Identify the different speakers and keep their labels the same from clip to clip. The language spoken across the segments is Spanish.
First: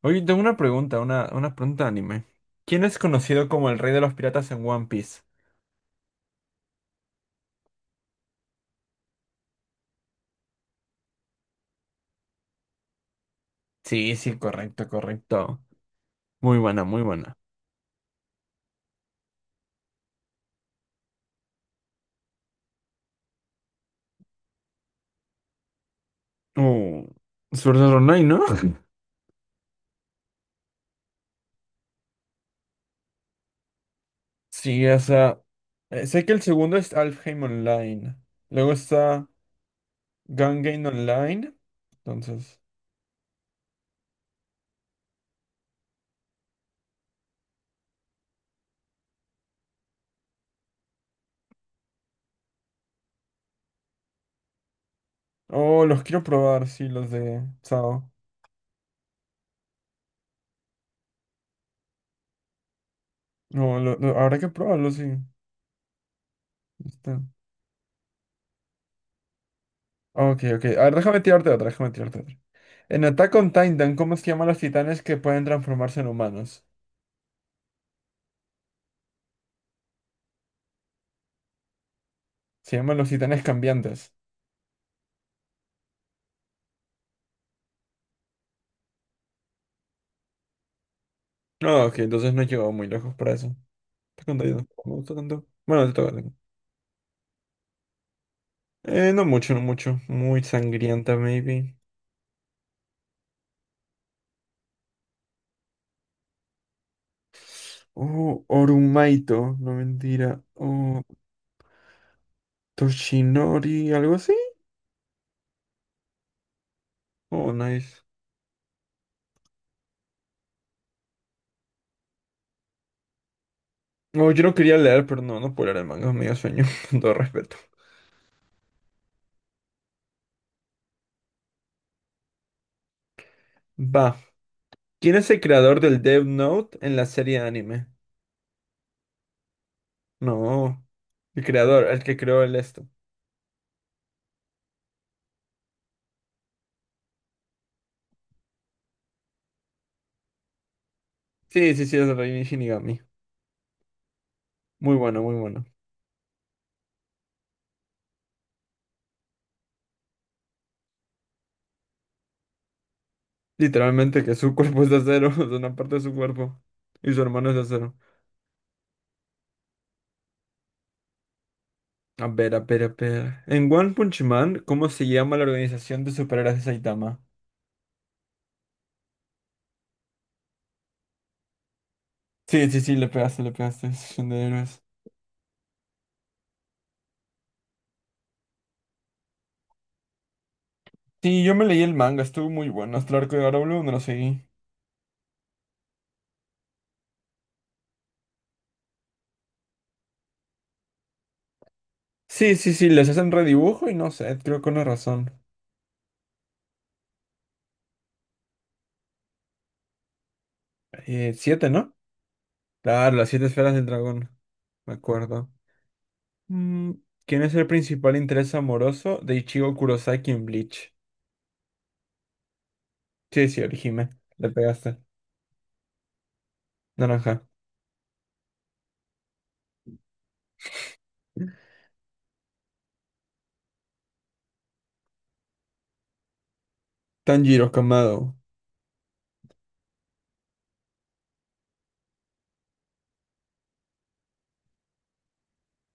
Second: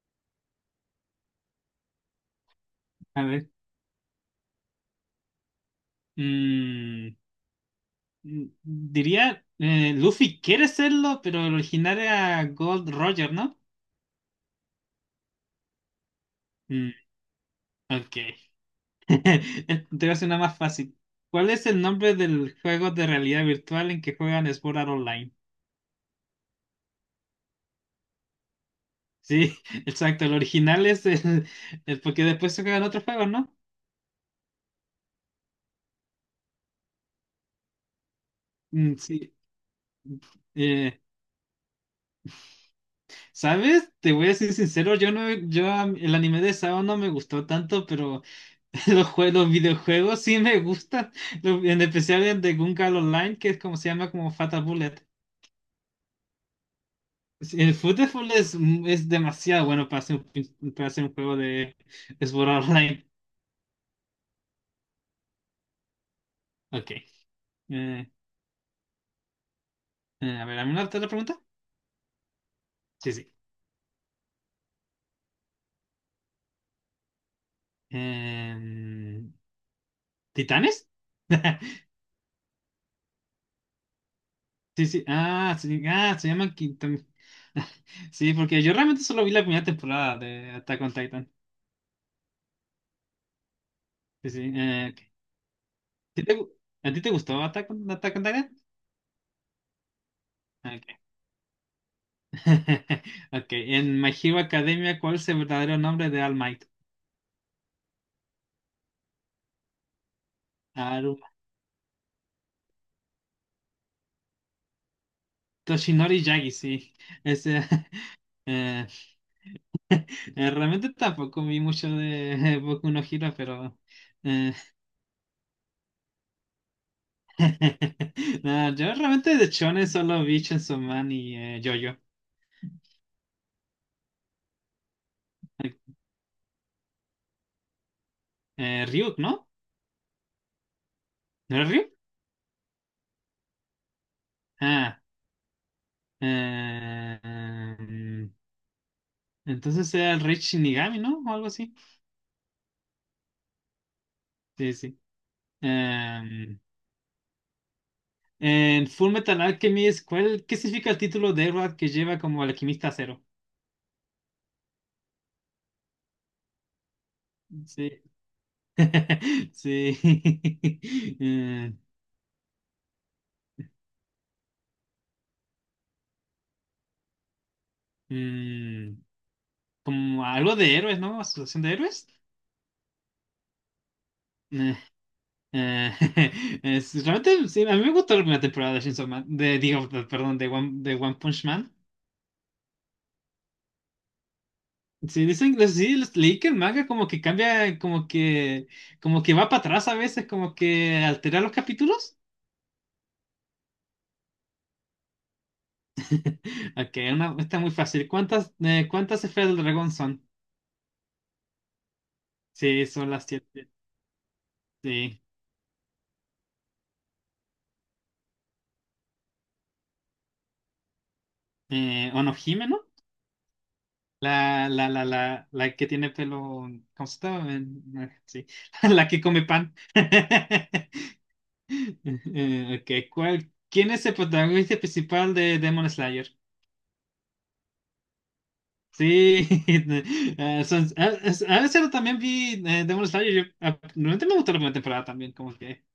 Speaker 1: Oye, tengo una pregunta, una pregunta de anime. ¿Quién es
Speaker 2: A
Speaker 1: conocido
Speaker 2: ver.
Speaker 1: como el rey de los piratas en One Piece?
Speaker 2: mm, diría, Luffy quiere serlo, pero el original era Gold Roger, ¿no?
Speaker 1: Sí, sí, correcto, correcto. Muy buena,
Speaker 2: Mm,
Speaker 1: muy buena.
Speaker 2: ok. Te voy a hacer una más fácil. ¿Cuál es el nombre del juego de realidad virtual en que juegan Sword Art Online?
Speaker 1: Uh, Sword Art Online, ¿no?
Speaker 2: Sí, exacto. El original es el- Porque después se juegan otros juegos, ¿no?
Speaker 1: Sí, o sea, sé que el segundo es Alfheim Online. Luego
Speaker 2: Mm,
Speaker 1: está
Speaker 2: sí.
Speaker 1: Gun
Speaker 2: Eh,
Speaker 1: Online. Entonces,
Speaker 2: ¿Sabes? Te voy a ser sincero, yo no, yo am- el anime de Sao no me gustó tanto, pero los videojuegos sí me gustan, en especial el de Gun Gungal Online, que es como se llama como Fatal Bullet.
Speaker 1: oh, los quiero probar, sí, los de
Speaker 2: Sí, el
Speaker 1: Sao.
Speaker 2: Football es demasiado bueno para hacer un juego de Sword Online.
Speaker 1: No, habrá que probarlos, sí.
Speaker 2: Ok.
Speaker 1: Está.
Speaker 2: Eh,
Speaker 1: Ok,
Speaker 2: a ver,
Speaker 1: ok.
Speaker 2: ¿a mí una
Speaker 1: A ver,
Speaker 2: otra
Speaker 1: déjame
Speaker 2: pregunta?
Speaker 1: tirarte otra, déjame tirarte otra. En
Speaker 2: Sí, sí.
Speaker 1: Attack on Titan, ¿cómo se llaman los titanes que pueden transformarse en humanos?
Speaker 2: Em, ¿Titanes?
Speaker 1: Se llaman los titanes cambiantes.
Speaker 2: Sí, sí. Ah, sí, ah, se llaman Kitam- Sí, porque yo realmente solo vi la primera temporada de Attack on Titan.
Speaker 1: No, ok, entonces no he llegado muy lejos para eso. Attack
Speaker 2: Sí,
Speaker 1: on
Speaker 2: sí.
Speaker 1: Titan, no me gusta
Speaker 2: Ok.
Speaker 1: tanto. Bueno, te toca.
Speaker 2: ¿Sí te gu- ¿A ti te gustó Attack on Titan?
Speaker 1: No mucho, no mucho. Muy
Speaker 2: Ok.
Speaker 1: sangrienta, maybe.
Speaker 2: Ok, en My Hero Academia, ¿cuál es el verdadero nombre de All Might?
Speaker 1: Oh, Orumaito, no mentira. Oh,
Speaker 2: Aruma.
Speaker 1: Toshinori, algo así.
Speaker 2: Toshinori Yagi, sí.
Speaker 1: Oh,
Speaker 2: Ese,
Speaker 1: nice.
Speaker 2: eh, realmente tampoco vi mucho de Boku no Hero, pero…
Speaker 1: No, yo
Speaker 2: eh,
Speaker 1: no quería leer, pero no, no puedo leer el manga, me dio sueño, con todo respeto.
Speaker 2: no, yo realmente de Shonen solo vi Chainsaw Man y JoJo.
Speaker 1: Va. ¿Quién es el
Speaker 2: Eh,
Speaker 1: creador del Death Note en la serie anime?
Speaker 2: Ryuk, ¿no?
Speaker 1: No. El
Speaker 2: ¿No era
Speaker 1: creador,
Speaker 2: Ryuk?
Speaker 1: el que creó el esto.
Speaker 2: Ah, eh, em, entonces era el Rey Shinigami, ¿no? O algo así.
Speaker 1: Sí, sí, sí, es Reini Shinigami.
Speaker 2: Sí,
Speaker 1: Muy
Speaker 2: sí.
Speaker 1: bueno, muy bueno.
Speaker 2: Em, En Full Metal Alchemist, ¿qué significa el título de Edward que lleva como alquimista cero?
Speaker 1: Literalmente que su cuerpo es de acero, o una parte de su cuerpo. Y su hermano es de
Speaker 2: Sí,
Speaker 1: acero.
Speaker 2: sí.
Speaker 1: A ver, a ver, a ver. En One Punch Man, ¿cómo se llama la organización de superhéroes de Saitama?
Speaker 2: Eh, mm, Como algo de héroes, ¿no? Asociación de héroes.
Speaker 1: Sí, sí, sí, le pegaste, le pegaste. Asociación de
Speaker 2: Eh,
Speaker 1: héroes.
Speaker 2: eh, Realmente, sí, a mí me gustó la primera temporada de Chainsaw Man, de, digo, de- perdón, de One
Speaker 1: Sí,
Speaker 2: Punch
Speaker 1: yo me
Speaker 2: Man.
Speaker 1: leí el manga, estuvo muy bueno. Hasta el arco de Garou no lo seguí.
Speaker 2: Sí, dicen, sí, leí que el manga como que cambia, como que va para atrás a veces, como que altera los capítulos.
Speaker 1: Sí, sí, sí, les hacen redibujo y no sé, creo que con una razón.
Speaker 2: Ok, está muy fácil. ¿Cuántas esferas del dragón son?
Speaker 1: 7, ¿no?
Speaker 2: Sí, son
Speaker 1: Claro,
Speaker 2: las
Speaker 1: las 7
Speaker 2: siete.
Speaker 1: esferas del dragón. Me
Speaker 2: Sí.
Speaker 1: acuerdo. Mm, ¿Quién es el principal interés amoroso de Ichigo Kurosaki en Bleach?
Speaker 2: Onohime, ¿no?
Speaker 1: Sí, sí, Orihime. Le
Speaker 2: La, la,
Speaker 1: pegaste.
Speaker 2: la, la, la que tiene pelo. ¿Cómo se
Speaker 1: Naranja.
Speaker 2: llama? Sí. La que come pan. Ok, ¿Quién es el protagonista principal de Demon Slayer?
Speaker 1: Tanjiro Kamado.
Speaker 2: Sí, a veces también vi Demon Slayer. Realmente me gustó la primera temporada también, como que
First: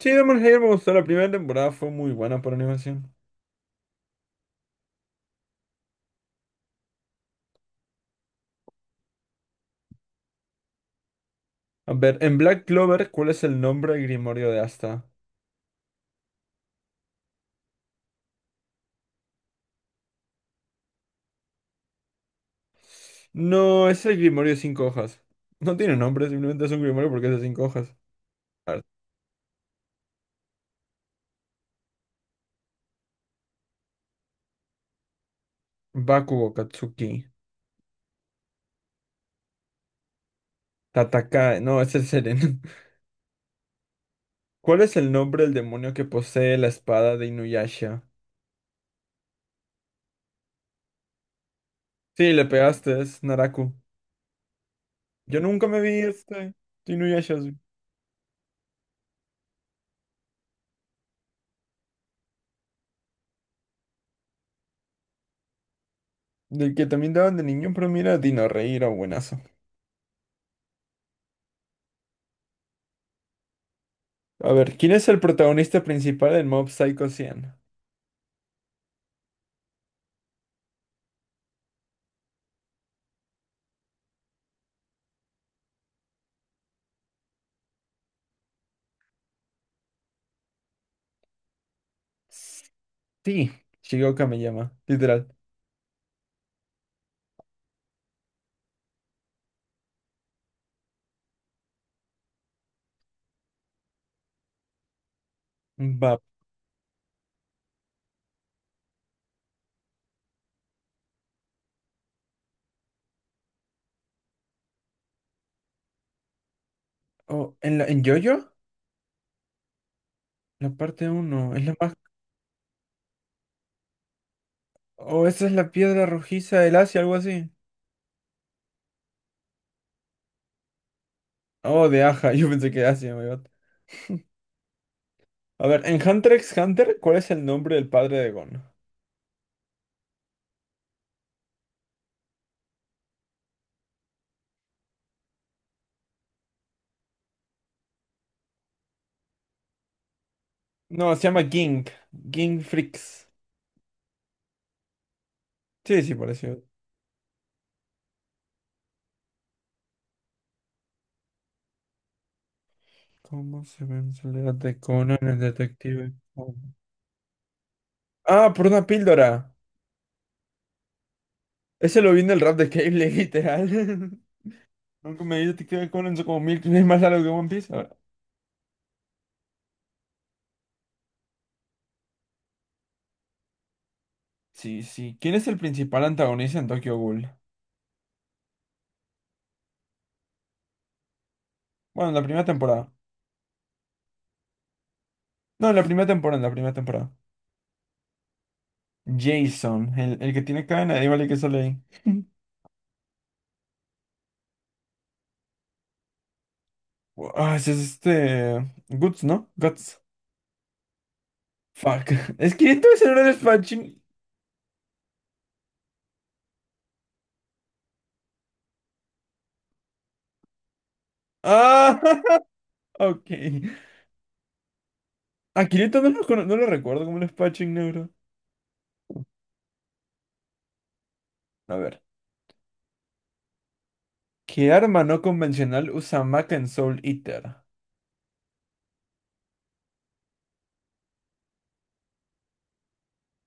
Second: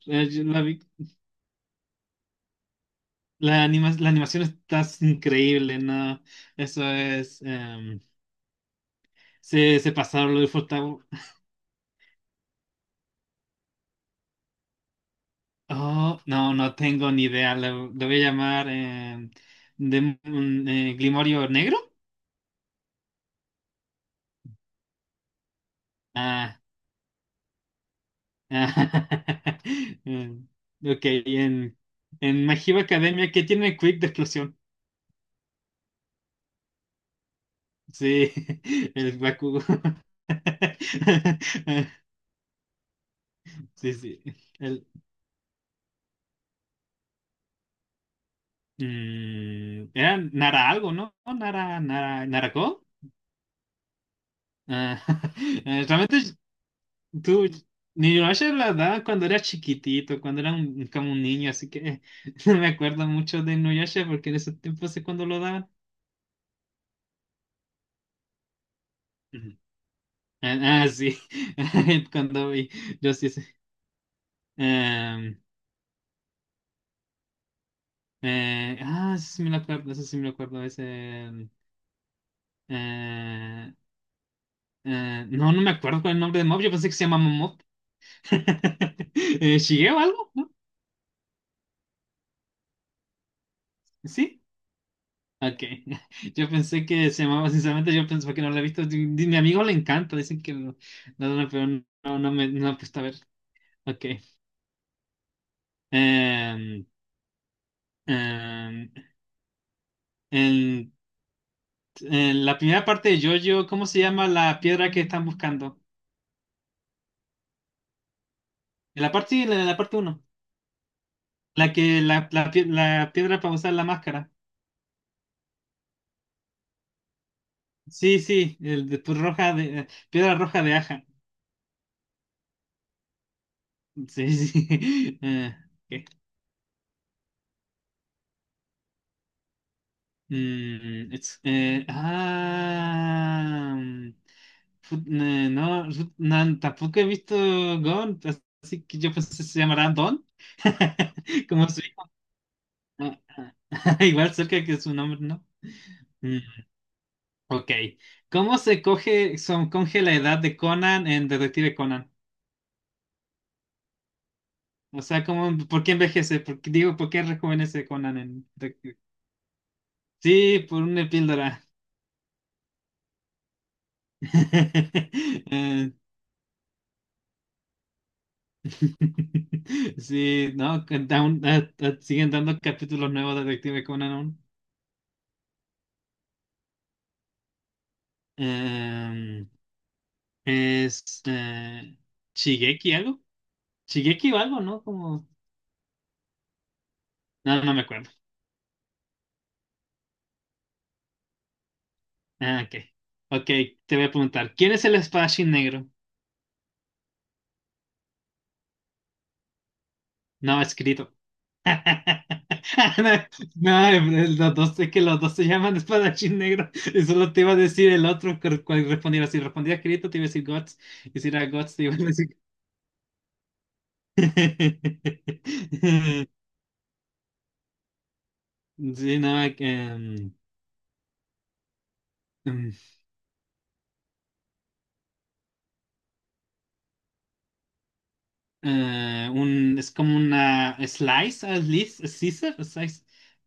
Speaker 1: Sí, Demon
Speaker 2: yo
Speaker 1: Slayer
Speaker 2: la
Speaker 1: me
Speaker 2: vi.
Speaker 1: gustó. La primera temporada fue muy buena por animación.
Speaker 2: La animación está increíble, ¿no? Eso es. Se pasaron lo disfrutaba.
Speaker 1: A ver, en Black Clover, ¿cuál es el nombre del Grimorio de Asta?
Speaker 2: Oh, no, no tengo ni idea. Lo voy a llamar Grimorio Negro.
Speaker 1: No, es el Grimorio de cinco hojas. No tiene nombre,
Speaker 2: Ah,
Speaker 1: simplemente es un Grimorio porque es de cinco hojas.
Speaker 2: ah,
Speaker 1: A ver,
Speaker 2: em, ok, en My Hero Academia, ¿qué tiene Quick de explosión?
Speaker 1: Bakugo Katsuki.
Speaker 2: Sí, el Bakugo.
Speaker 1: Tatakae. No, ese es el Seren.
Speaker 2: Sí, sí.
Speaker 1: ¿Cuál
Speaker 2: El,
Speaker 1: es el nombre del demonio que posee la espada de Inuyasha?
Speaker 2: mm, era Nara algo, ¿no? Nara,
Speaker 1: Sí, le
Speaker 2: Narako.
Speaker 1: pegaste, es Naraku.
Speaker 2: Ah,
Speaker 1: Yo nunca me vi
Speaker 2: Realmente
Speaker 1: este de Inuyasha,
Speaker 2: tú,
Speaker 1: sí.
Speaker 2: Inuyasha la daba cuando era chiquitito, cuando era como un niño, así que no me acuerdo mucho de Inuyasha porque en esos tiempos sé cuando lo daban.
Speaker 1: Del que también daban de niño, pero mira, Dino Rey era buenazo.
Speaker 2: Ujú. Ah, ah, sí, cuando vi, yo sí sé.
Speaker 1: A ver, ¿quién es el
Speaker 2: Em,
Speaker 1: protagonista principal del Mob Psycho 100?
Speaker 2: Eso sí me lo acuerdo, eso sí me lo acuerdo, ese… em, eh, no, no me acuerdo cuál es el nombre de Mob, yo pensé que se llamaba Mob. ¿Shigeo algo? ¿No?
Speaker 1: Sí, Shigeo
Speaker 2: Sí.
Speaker 1: Kamiyama, literal.
Speaker 2: Ok. Yo pensé que se llamaba, sinceramente, yo pensé que no la he visto. Mi amigo le encanta, no, no, pero no, no no me no he puesto a ver. Ok.
Speaker 1: Va.
Speaker 2: Em, em, en, en la primera parte de JoJo, ¿cómo se llama la piedra que están buscando?
Speaker 1: Oh, ¿en la, en JoJo?
Speaker 2: En la parte, en la, la parte uno,
Speaker 1: La parte uno, es
Speaker 2: La
Speaker 1: la
Speaker 2: que,
Speaker 1: más...
Speaker 2: la, pie- la piedra para usar la máscara.
Speaker 1: Oh, esa es la piedra rojiza del Asia, algo así.
Speaker 2: Sí, sí, el de tu roja de, piedra roja de aja.
Speaker 1: Oh, de Aja, yo pensé que Asia, my God.
Speaker 2: Sí, sí.
Speaker 1: A ver, en
Speaker 2: Ok.
Speaker 1: Hunter x Hunter, ¿cuál es el nombre del padre de Gon?
Speaker 2: Mm, it's, ah, mm, fut- no, fut- nan- Tampoco he visto Gon, así que yo pensé que se llamará Don,
Speaker 1: No, se llama
Speaker 2: como su
Speaker 1: King.
Speaker 2: hijo.
Speaker 1: King
Speaker 2: Ah,
Speaker 1: Freaks.
Speaker 2: ah, Igual cerca que su nombre, ¿no?
Speaker 1: Sí, sí,
Speaker 2: Mm,
Speaker 1: pareció.
Speaker 2: ok. ¿Cómo se coge, son, ¿Coge la edad de Conan en Detective Conan?
Speaker 1: ¿Cómo se ve en soledad de
Speaker 2: O
Speaker 1: Conan
Speaker 2: sea,
Speaker 1: el
Speaker 2: ¿por qué
Speaker 1: detective?
Speaker 2: envejece?
Speaker 1: Oh.
Speaker 2: ¿Por qué rejuvenece Conan en
Speaker 1: Ah, por una
Speaker 2: Detective?
Speaker 1: píldora.
Speaker 2: Sí, por una píldora.
Speaker 1: Ese lo vi en el rap de Cable, literal. Nunca me vi detective
Speaker 2: Eh,
Speaker 1: Conan, son como mil veces más largo que One Piece. Ahora,
Speaker 2: Sí, no, que siguen dando capítulos nuevos de Detective Conan aún.
Speaker 1: sí, sí. ¿Quién es el principal antagonista en Tokyo Ghoul?
Speaker 2: Em, es
Speaker 1: Bueno, en la primera temporada.
Speaker 2: Shigeki algo. Shigeki o algo, ¿no? Como…
Speaker 1: No, en la primera temporada, en la primera temporada.
Speaker 2: No, no me acuerdo.
Speaker 1: Jason, el que tiene cadena, igual el que sale ahí.
Speaker 2: Ah, ok. Ok, te voy a preguntar. ¿Quién es el espadachín negro?
Speaker 1: Ah, ese es este. Guts, ¿no? Guts.
Speaker 2: No, escrito.
Speaker 1: Fuck. Es que esto es el
Speaker 2: No,
Speaker 1: espadachín.
Speaker 2: los dos, es que los dos se llaman espadachín negro. Y solo te iba a decir el otro, cuál respondiera. Si respondía escrito, te iba a decir Guts. Y si era Guts, te iba a
Speaker 1: Ah,
Speaker 2: decir
Speaker 1: ok. A
Speaker 2: Sí,
Speaker 1: Kirito no lo, no lo recuerdo como un Spatching Neuro.
Speaker 2: no, que,
Speaker 1: A ver.
Speaker 2: mm, mm,
Speaker 1: ¿Qué arma no convencional usa Maka en Soul Eater?
Speaker 2: un, es como una slice,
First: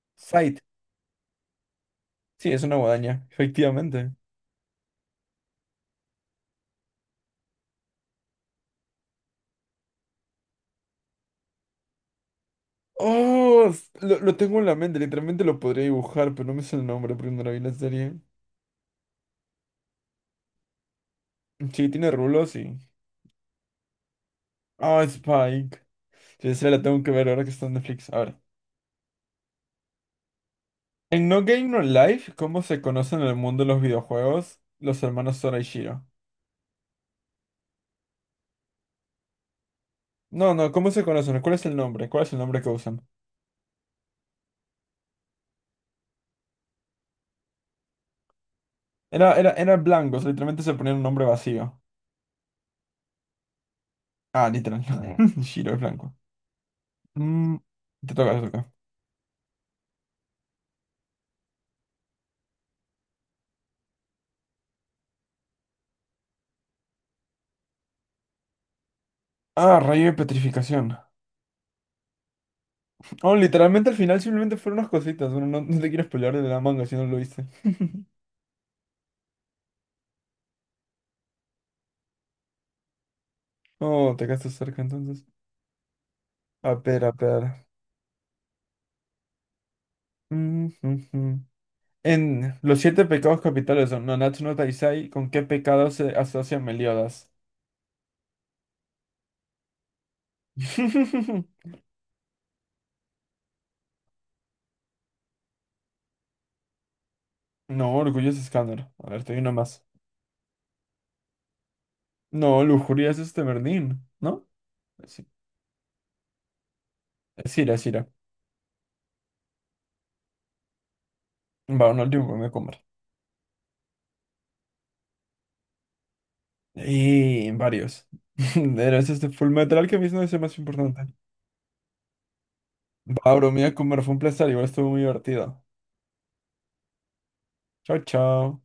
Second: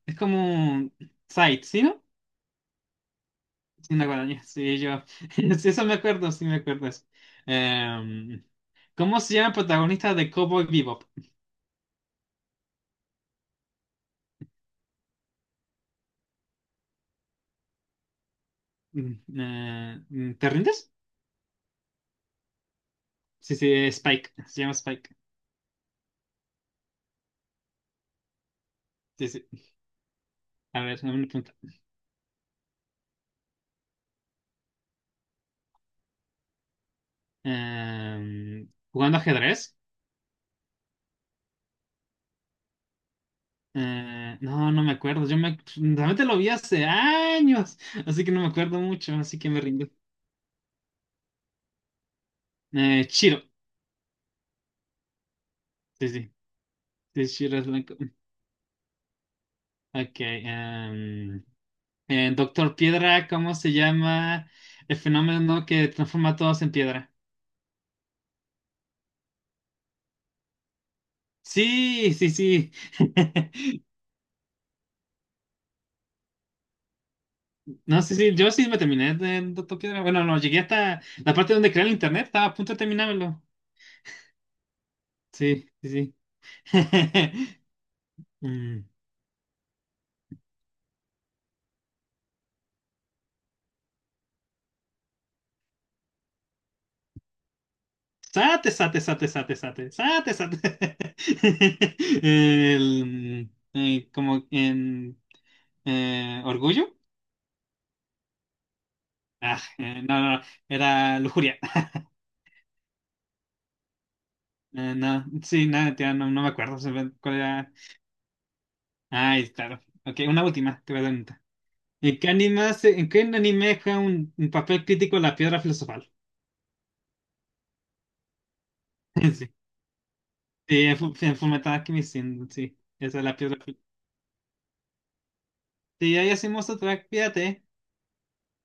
Speaker 2: es
Speaker 1: Sight.
Speaker 2: como un side, ¿sí, no?
Speaker 1: Sí, es una guadaña,
Speaker 2: Sí, una
Speaker 1: efectivamente.
Speaker 2: guadaña, sí, yo, sí, eso me acuerdo, sí me acuerdo eso. Em, ¿Cómo se llama el protagonista de Cowboy Bebop?
Speaker 1: Oh, lo tengo en la mente, literalmente lo podría dibujar, pero no me sé el nombre porque no la vi la serie.
Speaker 2: Mm, ¿Te rindes?
Speaker 1: Sí, tiene rulos y...
Speaker 2: Sí, sí, Spike, se llama
Speaker 1: Oh,
Speaker 2: Spike,
Speaker 1: Spike. Sí, esa la tengo que ver ahora que está en Netflix. A ver.
Speaker 2: sí, sí, a ver, una
Speaker 1: En No
Speaker 2: pregunta.
Speaker 1: Game No Life, ¿cómo se conocen en el mundo de los videojuegos los hermanos Sora y Shiro?
Speaker 2: ¿Jugando ajedrez?
Speaker 1: No, no, ¿cómo se conocen? ¿Cuál es el nombre? ¿Cuál es el nombre que usan?
Speaker 2: No, no me acuerdo. Yo me realmente lo vi hace años, así que no me acuerdo mucho,
Speaker 1: Era,
Speaker 2: así que
Speaker 1: era,
Speaker 2: me
Speaker 1: era
Speaker 2: rindo.
Speaker 1: blancos, literalmente se ponían un nombre vacío.
Speaker 2: Chiro,
Speaker 1: Ah, literal. Shiro es
Speaker 2: sí,
Speaker 1: blanco.
Speaker 2: sí, sí,
Speaker 1: Mm,
Speaker 2: Chiro es blanco.
Speaker 1: te toca, te toca.
Speaker 2: Ok, Doctor Piedra, ¿cómo se llama el fenómeno que transforma a todos en piedra?
Speaker 1: Ah, rayo de petrificación.
Speaker 2: Sí, sí, sí.
Speaker 1: Oh, literalmente al final simplemente fueron unas cositas. Bueno, no, no te quiero spoilear de la manga si no lo viste.
Speaker 2: No, sí, sí, yo sí me terminé de Doctor Piedra. Bueno, no, llegué hasta la parte donde crea el internet, estaba a punto de terminármelo.
Speaker 1: Oh, te quedaste cerca entonces.
Speaker 2: Sí, sí, sí.
Speaker 1: A ver, a ver.
Speaker 2: Mm.
Speaker 1: Mm, mm, mm. En los 7 pecados capitales de Nanatsu no Taizai, ¿con qué pecado se asocia Meliodas?
Speaker 2: Sate. Como en orgullo.
Speaker 1: No, orgulloso escáner. A ver, te doy una
Speaker 2: Ah,
Speaker 1: más.
Speaker 2: no, era lujuria.
Speaker 1: No, lujuria es este Berlín, ¿no?
Speaker 2: No,
Speaker 1: Sí.
Speaker 2: sí, nada, tía, no, no me acuerdo se ve cuál
Speaker 1: Es
Speaker 2: era.
Speaker 1: ira, es ira.
Speaker 2: Ay, claro. Ok, una última, te voy a dar una.
Speaker 1: Va, un último que me voy a comer.
Speaker 2: ¿En qué anime juega un papel crítico la piedra filosofal?
Speaker 1: Y varios. Era ese este Full Metal que mismo es el más
Speaker 2: Sí, sí,
Speaker 1: importante.
Speaker 2: En Fullmetal Alchemist, sí, sí, esa es
Speaker 1: Va,
Speaker 2: la
Speaker 1: bro,
Speaker 2: piedra
Speaker 1: me voy a
Speaker 2: filosofal.
Speaker 1: comer. Fue un placer, igual estuvo muy divertido.
Speaker 2: Sí, ahí hacemos otra, fíjate.
Speaker 1: Chao, chao.